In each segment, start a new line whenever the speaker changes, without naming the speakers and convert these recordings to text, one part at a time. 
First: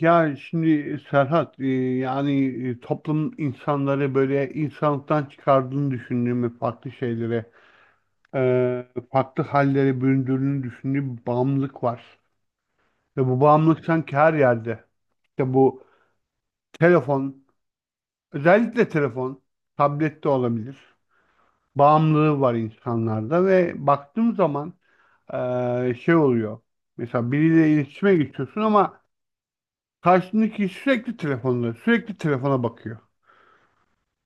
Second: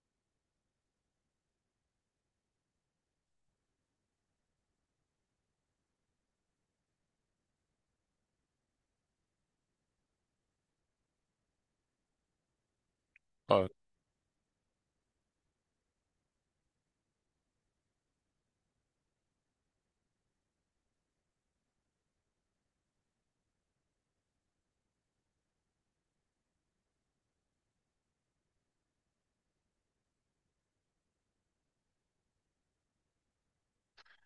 Ya şimdi Serhat, yani, toplum insanları böyle insanlıktan çıkardığını düşündüğümü farklı şeylere, farklı hallere büründüğünü düşündüğüm bir bağımlılık var. Ve bu
Abi.
bağımlılık sanki her yerde. İşte bu telefon, özellikle telefon, tablet de olabilir. Bağımlılığı var insanlarda ve baktığım zaman şey oluyor. Mesela biriyle iletişime geçiyorsun ama karşındaki sürekli telefonda, sürekli telefona bakıyor.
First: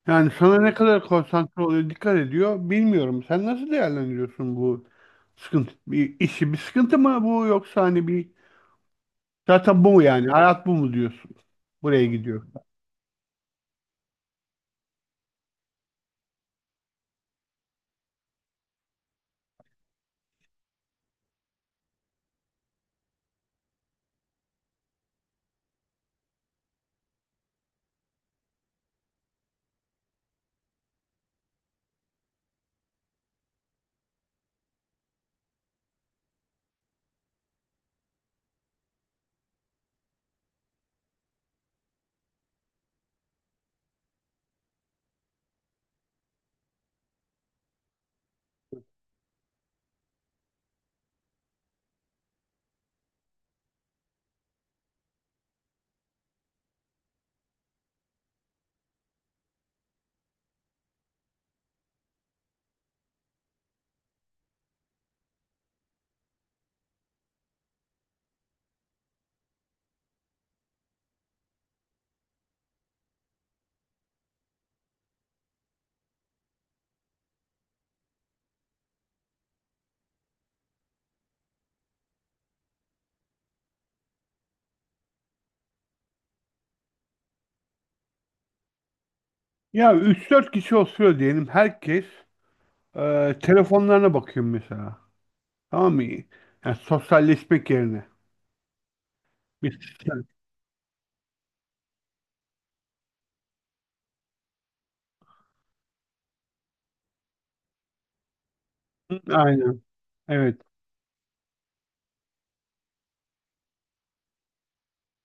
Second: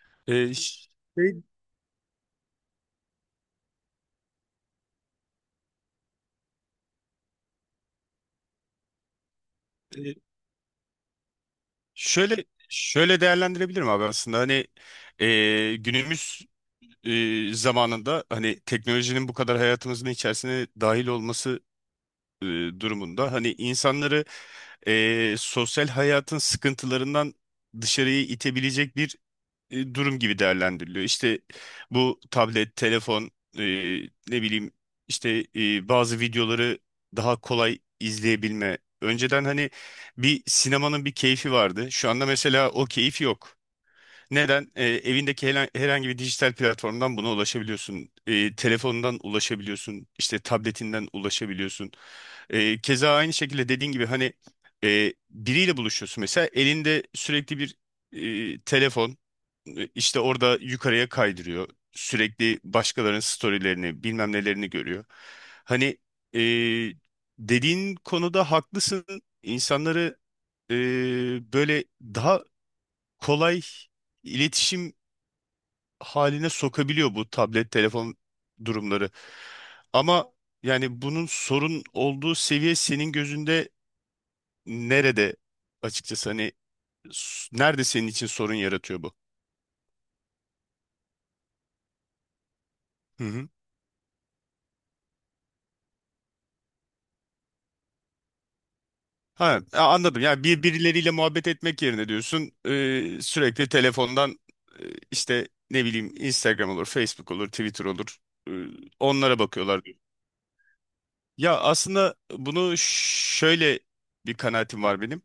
Yani
Ee,
sana ne
ş-
kadar konsantre oluyor, dikkat ediyor bilmiyorum. Sen nasıl değerlendiriyorsun bu sıkıntı, bir işi? Bir sıkıntı mı bu, yoksa hani bir, zaten bu mu
e,
yani? Hayat bu mu diyorsun? Buraya
şöyle
gidiyor.
şöyle değerlendirebilirim abi, aslında hani, günümüz zamanında hani teknolojinin bu kadar hayatımızın içerisine dahil olması e, durumunda, hani insanları sosyal hayatın sıkıntılarından dışarıya itebilecek bir durum gibi değerlendiriliyor. İşte bu tablet, telefon, e, ne bileyim işte bazı videoları daha kolay izleyebilme. Önceden hani bir sinemanın bir keyfi vardı. Şu anda mesela o keyif yok. Neden? Evindeki herhangi bir dijital platformdan buna ulaşabiliyorsun. Telefonundan ulaşabiliyorsun. İşte tabletinden ulaşabiliyorsun. Keza aynı şekilde dediğin gibi, hani biriyle buluşuyorsun. Mesela elinde sürekli bir telefon, işte orada yukarıya kaydırıyor. Sürekli başkalarının storylerini, bilmem nelerini görüyor. Hani, e, dediğin konuda haklısın. İnsanları e, böyle daha kolay iletişim haline sokabiliyor bu tablet, telefon durumları. Ama yani bunun sorun olduğu seviye senin gözünde nerede, açıkçası hani nerede senin için sorun yaratıyor
Ya üç dört kişi oturuyor diyelim, herkes
bu?
telefonlarına bakıyor mesela. Tamam mı? Yani sosyalleşmek yerine.
Ha,
Bir.
anladım. Yani birileriyle muhabbet etmek yerine diyorsun, sürekli telefondan, e, işte ne bileyim Instagram olur, Facebook olur, Twitter olur. e,
Hı,
onlara bakıyorlar.
aynen. Evet.
Ya aslında bunu şöyle, bir kanaatim var benim.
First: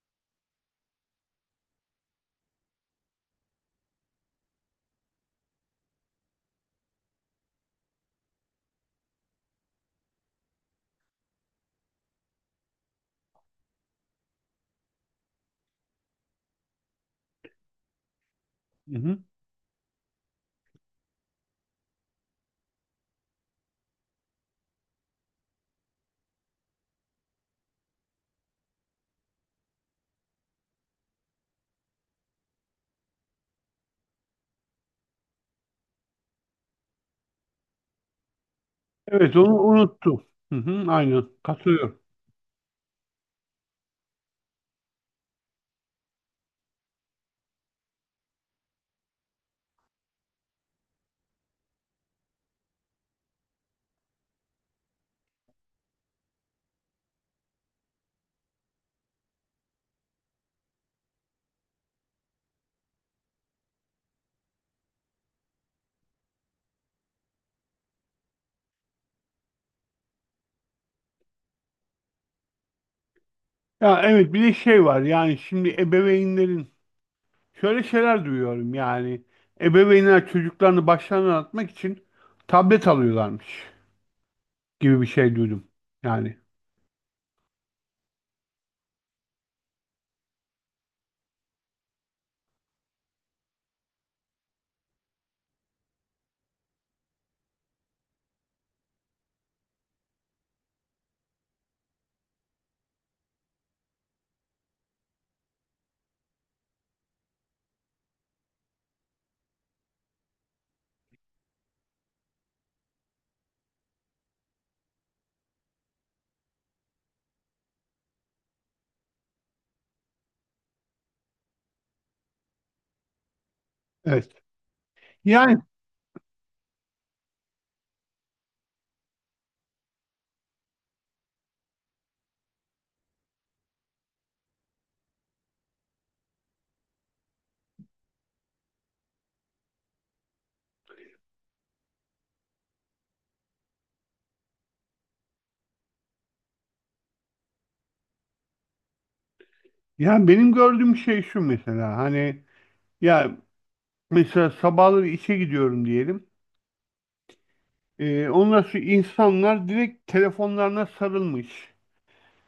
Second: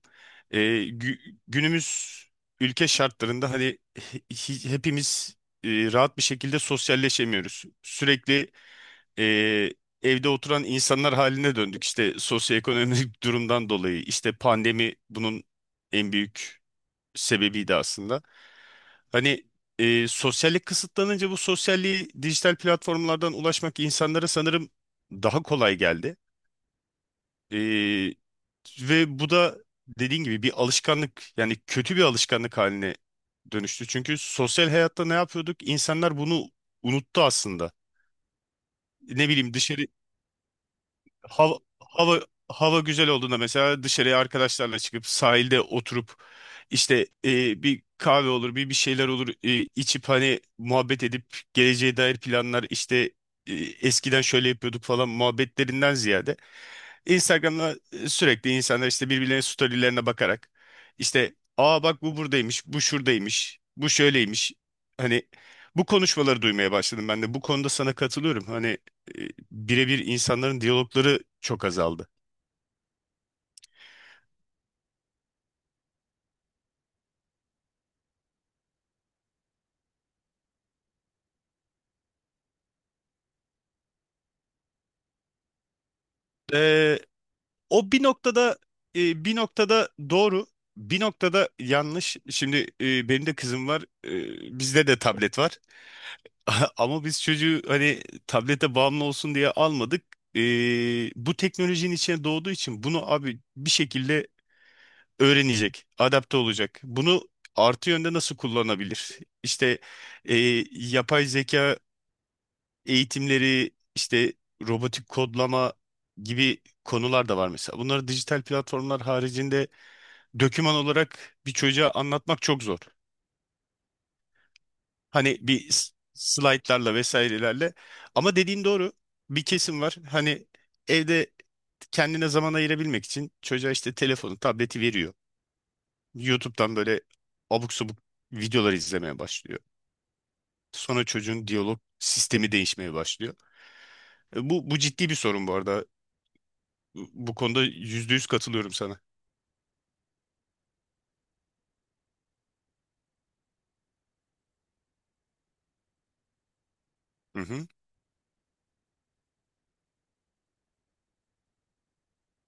E, günümüz ülke şartlarında hani hepimiz rahat bir şekilde sosyalleşemiyoruz. Sürekli e, evde oturan insanlar haline döndük. İşte sosyoekonomik durumdan dolayı, işte pandemi bunun en büyük sebebiydi aslında.
Hı-hı.
Hani, sosyallik kısıtlanınca bu sosyalliği dijital platformlardan ulaşmak insanlara sanırım daha kolay geldi. E, ve bu da dediğin gibi bir alışkanlık, yani kötü bir alışkanlık haline dönüştü. Çünkü sosyal hayatta ne yapıyorduk? İnsanlar bunu unuttu aslında. Ne
Evet,
bileyim,
onu
dışarı
unuttum. Hı-hı, aynen.
hava,
Katılıyorum.
hava, hava güzel olduğunda mesela dışarıya arkadaşlarla çıkıp sahilde oturup, işte bir kahve olur, bir şeyler olur, içip hani muhabbet edip, geleceğe dair planlar işte, eskiden şöyle yapıyorduk falan muhabbetlerinden ziyade Instagram'da, sürekli insanlar işte birbirlerinin storylerine bakarak, işte aa, bak bu buradaymış, bu şuradaymış, bu şöyleymiş. Hani bu konuşmaları duymaya başladım ben de. Bu konuda sana katılıyorum. Hani, birebir insanların diyalogları çok azaldı.
Ya evet, bir de şey var yani, şimdi ebeveynlerin. Şöyle şeyler duyuyorum yani. Ebeveynler çocuklarını başlarına atmak için tablet alıyorlarmış gibi bir şey duydum. Yani
Ee, o bir noktada, bir noktada doğru, bir noktada yanlış. Şimdi, benim de kızım var, bizde de tablet var. Ama biz çocuğu, hani tablete bağımlı olsun diye almadık. Bu teknolojinin içine doğduğu için bunu abi bir şekilde öğrenecek, adapte olacak. Bunu artı yönde nasıl kullanabilir? İşte e, yapay zeka eğitimleri, işte robotik kodlama gibi konular da var mesela. Bunları dijital platformlar haricinde döküman olarak bir çocuğa anlatmak çok zor.
evet.
Hani
Yani
bir slaytlarla vesairelerle. Ama dediğin doğru. Bir kesim var. Hani, evde kendine zaman ayırabilmek için çocuğa işte telefonu, tableti veriyor. YouTube'dan böyle abuk subuk videolar izlemeye başlıyor. Sonra çocuğun diyalog sistemi değişmeye başlıyor. Bu ciddi bir sorun bu arada. Bu konuda %100 katılıyorum sana.
yani benim gördüğüm şey şu, mesela hani, ya mesela sabahları işe gidiyorum diyelim.
Hı hı.
Ondan sonra insanlar direkt telefonlarına sarılmış.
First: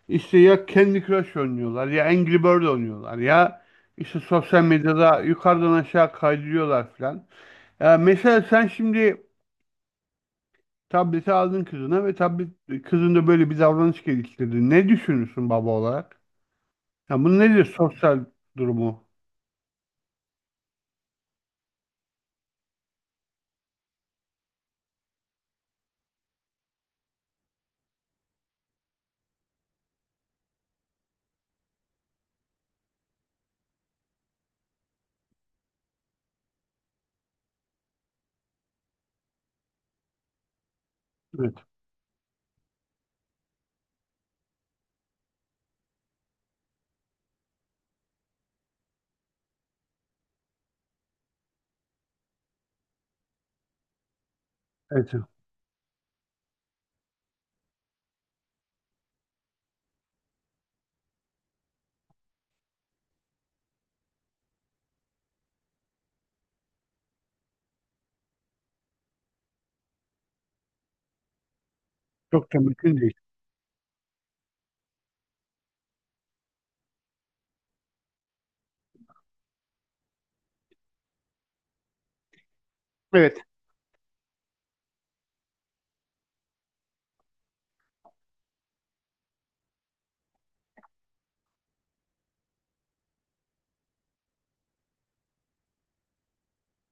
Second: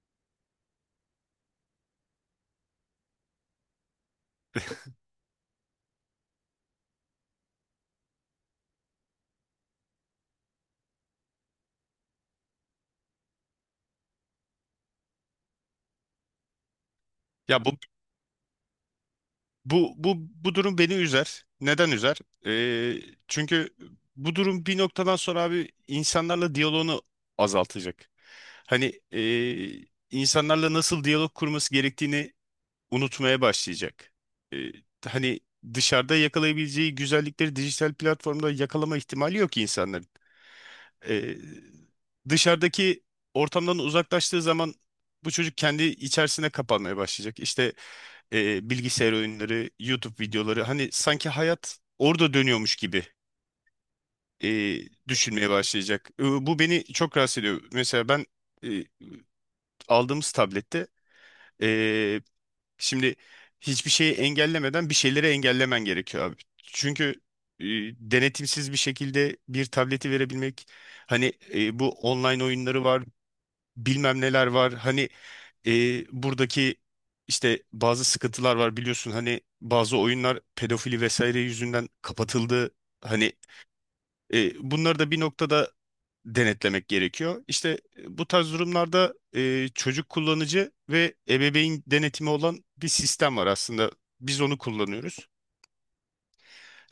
İşte ya Candy Crush oynuyorlar, ya Angry Bird oynuyorlar, ya işte sosyal medyada yukarıdan aşağı kaydırıyorlar falan. Ya mesela sen şimdi tableti aldın kızına ve kızın da böyle bir davranış geliştirdi. Ne düşünürsün baba olarak? Ya bunu, nedir
Ya bu
sosyal durumu?
bu durum beni üzer. Neden üzer? Ee, çünkü bu durum bir noktadan sonra abi, insanlarla diyaloğunu azaltacak. Hani, insanlarla nasıl diyalog kurması gerektiğini unutmaya başlayacak. Ee, hani dışarıda yakalayabileceği güzellikleri dijital platformda yakalama ihtimali yok insanların. Ee,
Evet,
dışarıdaki ortamdan uzaklaştığı zaman bu çocuk kendi içerisine kapanmaya başlayacak. İşte, bilgisayar oyunları, YouTube videoları, hani sanki hayat orada dönüyormuş gibi e,
evet.
düşünmeye başlayacak. Bu beni çok rahatsız ediyor. Mesela ben, e, aldığımız tablette, e, şimdi hiçbir şeyi engellemeden bir şeyleri engellemen gerekiyor abi. Çünkü e, denetimsiz bir şekilde bir tableti verebilmek, hani bu online
Çok da
oyunları
mümkün
var,
değil.
bilmem neler var. Hani buradaki işte bazı sıkıntılar var, biliyorsun hani bazı oyunlar pedofili vesaire yüzünden kapatıldı. Hani
Evet.
bunları da bir noktada denetlemek gerekiyor. İşte bu tarz durumlarda, çocuk kullanıcı ve ebeveyn denetimi olan bir sistem var aslında. Biz onu kullanıyoruz.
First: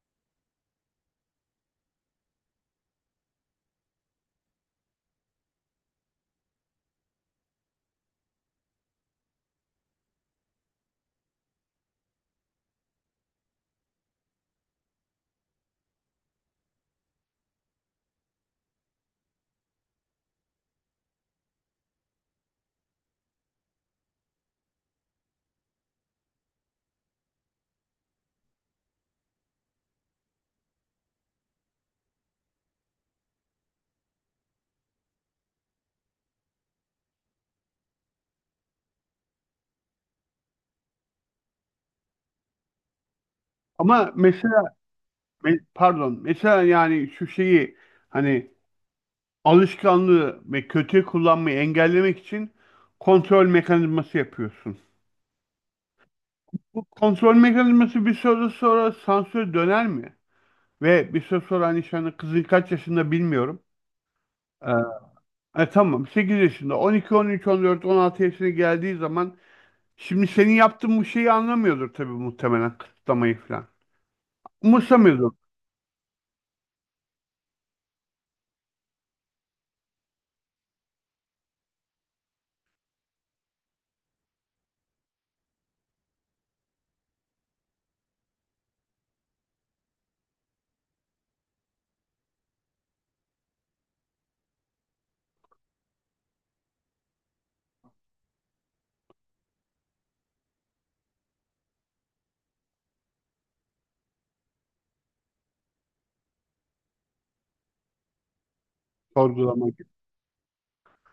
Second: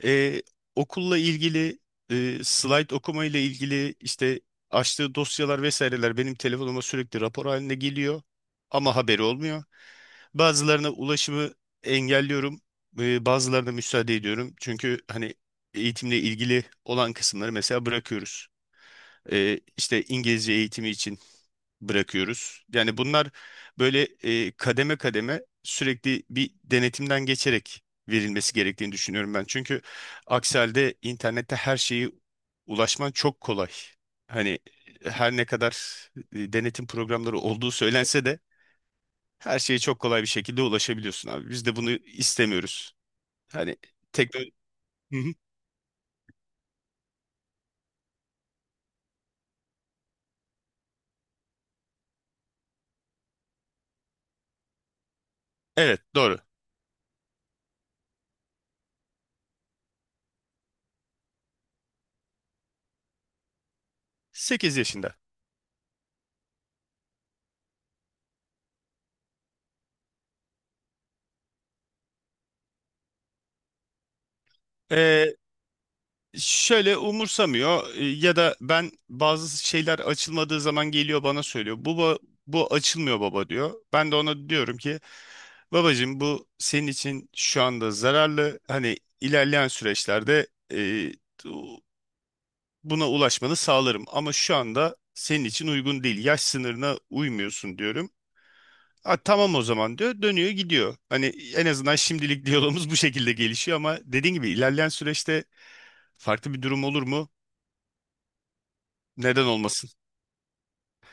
E, okulla ilgili, slide okuma ile ilgili işte açtığı dosyalar vesaireler benim telefonuma sürekli rapor haline geliyor ama haberi olmuyor. Bazılarına ulaşımı engelliyorum, bazılarına müsaade ediyorum. Çünkü hani, eğitimle ilgili olan kısımları mesela bırakıyoruz. E, işte İngilizce eğitimi için bırakıyoruz. Yani bunlar böyle, kademe kademe sürekli bir denetimden geçerek verilmesi gerektiğini düşünüyorum ben. Çünkü aksi halde internette her şeyi ulaşman çok kolay. Hani her ne kadar denetim programları olduğu söylense de her şeye çok kolay bir şekilde ulaşabiliyorsun abi. Biz de bunu istemiyoruz. Hani
Ama
teknoloji...
mesela, pardon, mesela yani şu şeyi, hani alışkanlığı ve kötü kullanmayı engellemek için kontrol mekanizması yapıyorsun.
Evet, doğru.
Bu kontrol mekanizması bir süre sonra sansür döner mi? Ve bir süre sonra, hani, şu anda kızın kaç yaşında bilmiyorum. Ee,
8 yaşında.
tamam 8 yaşında, 10, 12, 13, 14, 16 yaşına geldiği zaman şimdi senin yaptığın bu şeyi anlamıyordur tabii, muhtemelen kısıtlamayı falan. Umursamıyordur,
Ee, şöyle umursamıyor, ya da ben bazı şeyler açılmadığı zaman geliyor bana söylüyor. Bu açılmıyor baba diyor. Ben de ona diyorum ki, babacığım bu senin için şu anda zararlı. Hani ilerleyen süreçlerde, bu- buna ulaşmanı sağlarım ama şu anda senin için uygun değil. Yaş sınırına uymuyorsun diyorum. "A, tamam o zaman diyor. Dönüyor gidiyor. Hani en azından şimdilik diyalogumuz bu şekilde gelişiyor, ama dediğin gibi ilerleyen süreçte farklı bir durum olur mu? Neden
sorgulama,
olmasın?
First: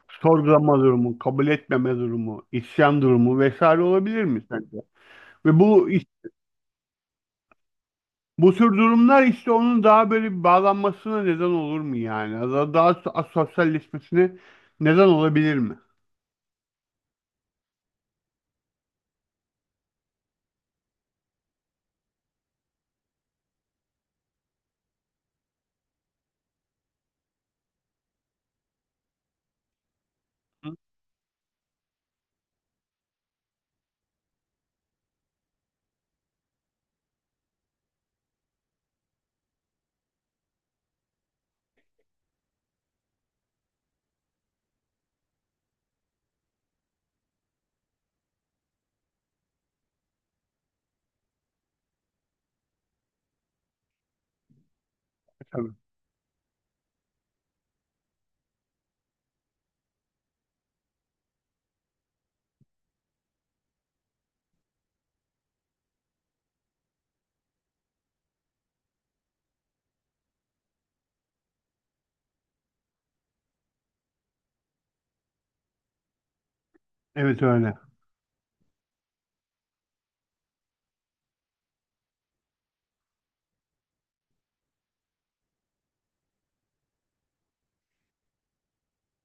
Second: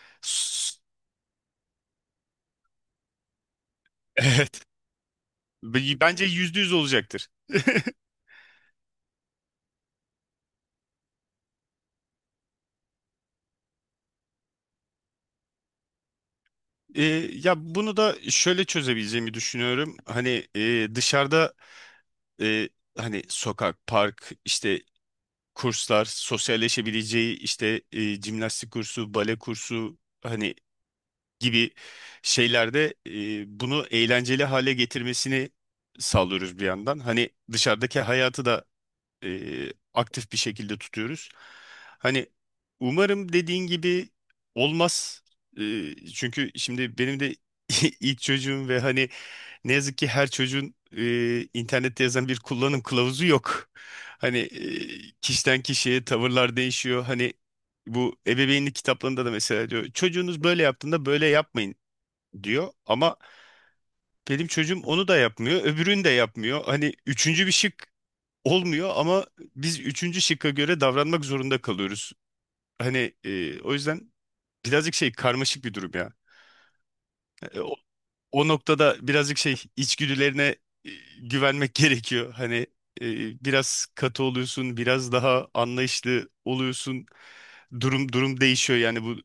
sorgulama
S-
durumu, kabul etmeme durumu, isyan durumu vesaire olabilir mi
Evet.
sence? Ve
Bence %100 olacaktır.
bu tür durumlar, işte onun daha böyle bir bağlanmasına neden olur mu yani? Daha sosyalleşmesine neden olabilir mi?
E, ya bunu da şöyle çözebileceğimi düşünüyorum. Hani dışarıda, e, hani sokak, park, işte kurslar, sosyalleşebileceği işte, jimnastik kursu, bale kursu, hani
Hı.
gibi şeylerde, bunu eğlenceli hale getirmesini sağlıyoruz bir yandan. Hani dışarıdaki hayatı da aktif bir şekilde tutuyoruz. Hani umarım dediğin gibi olmaz. Çünkü şimdi benim de ilk çocuğum, ve hani ne yazık ki her çocuğun internette yazan bir kullanım kılavuzu yok. Hani kişiden
Tabii.
kişiye tavırlar değişiyor. Hani bu ebeveynlik kitaplarında da mesela diyor çocuğunuz böyle yaptığında böyle yapmayın diyor, ama benim çocuğum onu da yapmıyor, öbürünü de yapmıyor. Hani üçüncü bir şık olmuyor, ama biz üçüncü şıkka göre davranmak zorunda kalıyoruz. Hani o yüzden birazcık şey, karmaşık bir durum ya.
Evet,
E,
öyle.
o, o noktada birazcık şey, içgüdülerine e, güvenmek gerekiyor. Hani e, biraz katı oluyorsun, biraz daha anlayışlı oluyorsun. Durum durum değişiyor yani, bu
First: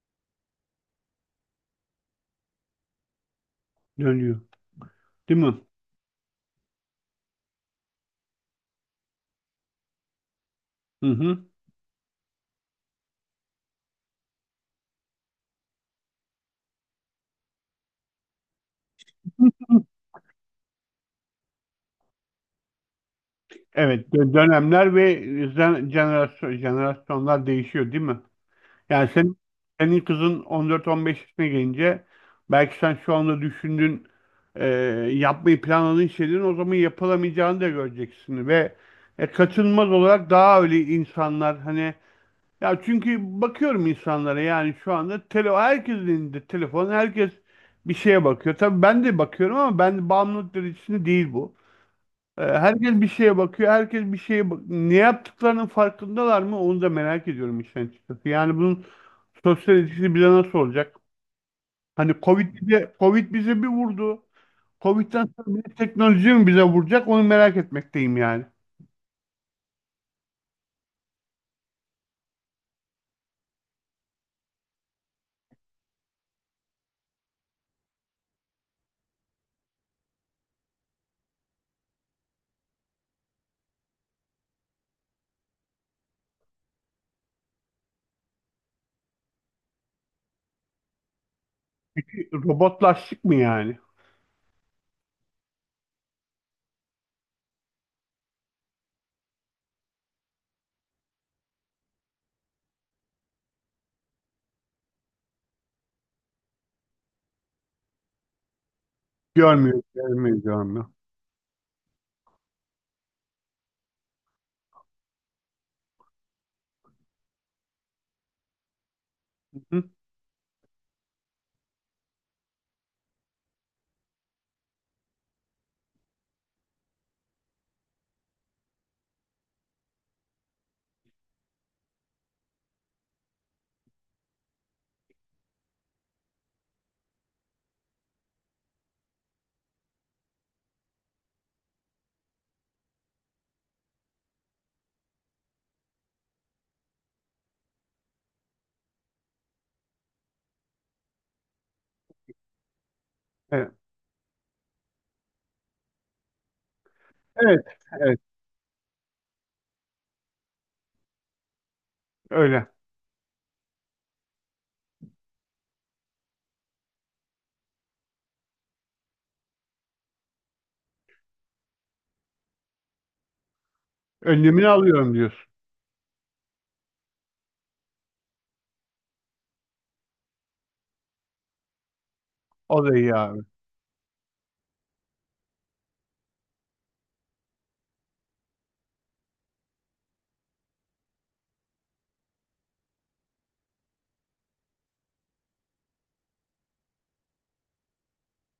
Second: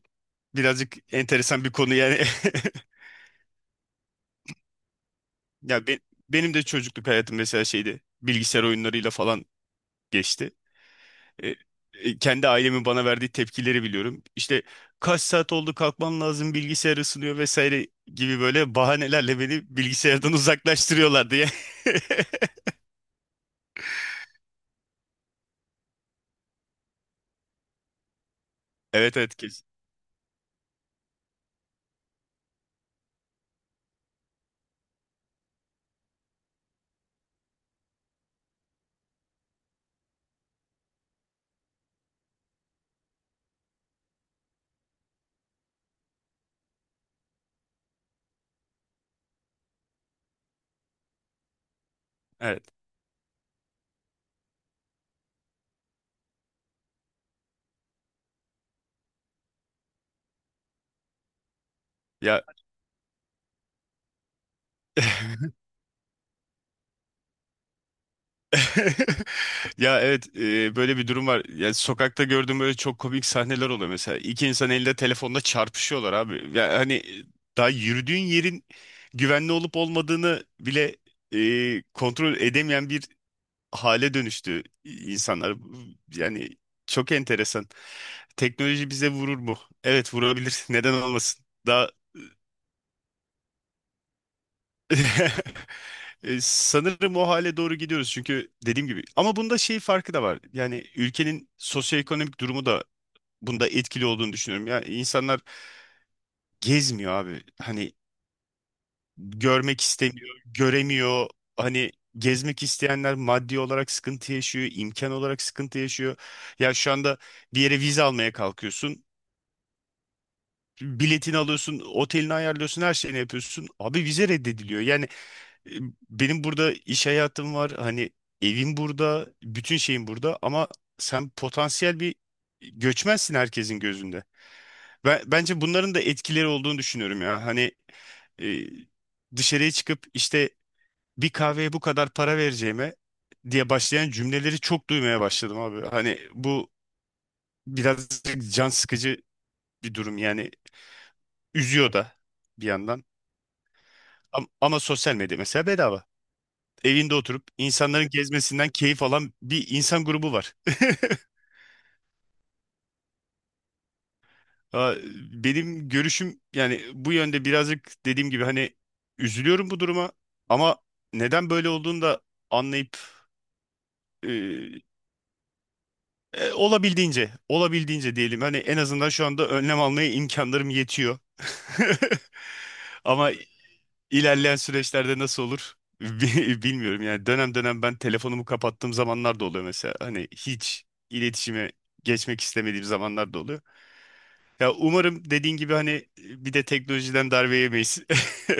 birazcık enteresan bir konu yani.
Dönüyor. Değil mi?
Ya be- Benim de çocukluk hayatım mesela şeydi. Bilgisayar oyunlarıyla falan geçti.
Hı hı.
E, kendi ailemin bana verdiği tepkileri biliyorum. İşte kaç saat oldu, kalkman lazım, bilgisayar ısınıyor vesaire gibi böyle bahanelerle beni bilgisayardan uzaklaştırıyorlardı ya.
Evet, dönemler ve jenerasyonlar değişiyor değil mi? Yani,
Evet, evet,
senin,
kesin.
senin kızın 14-15 yaşına gelince, belki sen şu anda düşündüğün, e, yapmayı planladığın şeylerin o zaman yapılamayacağını da göreceksin ve kaçınılmaz olarak daha öyle insanlar, hani, ya çünkü bakıyorum insanlara, yani şu anda herkesin elinde telefon, herkes bir şeye bakıyor. Tabii ben de bakıyorum ama ben de bağımlılık derecesinde değil bu.
Evet.
Herkes bir şeye bakıyor. Herkes bir şeye ne yaptıklarının farkındalar mı? Onu da merak ediyorum işin açıkçası. Yani bunun sosyal etkisi bize nasıl olacak? Hani
Ya
Covid bize bir vurdu. Covid'den sonra bir de teknoloji mi bize vuracak? Onu merak etmekteyim yani.
Ya, evet, böyle bir durum var. Ya sokakta gördüğüm böyle çok komik sahneler oluyor mesela. İki insan elinde telefonla çarpışıyorlar abi. Ya hani, daha yürüdüğün yerin güvenli olup olmadığını bile kontrol edemeyen bir hale dönüştü insanlar. Yani çok enteresan. Teknoloji bize vurur mu? Evet, vurabilir. Neden olmasın? Daha
Çünkü robotlaştık mı yani?
Sanırım o hale doğru gidiyoruz, çünkü dediğim gibi, ama bunda şey farkı da var. Yani ülkenin sosyoekonomik durumu da bunda etkili olduğunu düşünüyorum. Ya insanlar gezmiyor abi. Hani görmek
Görmüyoruz,
istemiyor,
görmüyoruz, görmüyoruz.
göremiyor. Hani gezmek isteyenler maddi olarak sıkıntı yaşıyor, imkan olarak sıkıntı yaşıyor. Ya şu anda bir yere vize almaya kalkıyorsun.
Hı?
Biletini alıyorsun, otelini ayarlıyorsun, her şeyini yapıyorsun. Abi vize reddediliyor. E, Benim burada iş hayatım var. Hani evim burada, bütün şeyim burada, ama sen potansiyel bir göçmensin herkesin gözünde. Ben, bence bunların da etkileri olduğunu düşünüyorum ya. Hani e, dışarıya çıkıp işte bir kahveye bu kadar para vereceğime diye başlayan cümleleri çok duymaya başladım abi. Hani bu biraz can sıkıcı bir durum yani, üzüyor da bir yandan.
Evet,
Ama sosyal medya mesela bedava. Evinde oturup
evet,
insanların
evet,
gezmesinden keyif alan bir insan grubu var.
öyle.
Aa, benim görüşüm yani bu yönde, birazcık dediğim gibi hani üzülüyorum bu duruma, ama neden böyle olduğunu da anlayıp,
Önlemini
e,
alıyorum diyorsun.
olabildiğince diyelim, hani en azından şu anda önlem almaya imkanlarım yetiyor.
O da iyi
Ama
abi.
İlerleyen süreçlerde nasıl olur bilmiyorum. Yani dönem dönem ben telefonumu kapattığım zamanlar da oluyor mesela. Hani hiç iletişime geçmek istemediğim zamanlar da oluyor. Ya umarım dediğin gibi hani bir de teknolojiden darbe yemeyiz.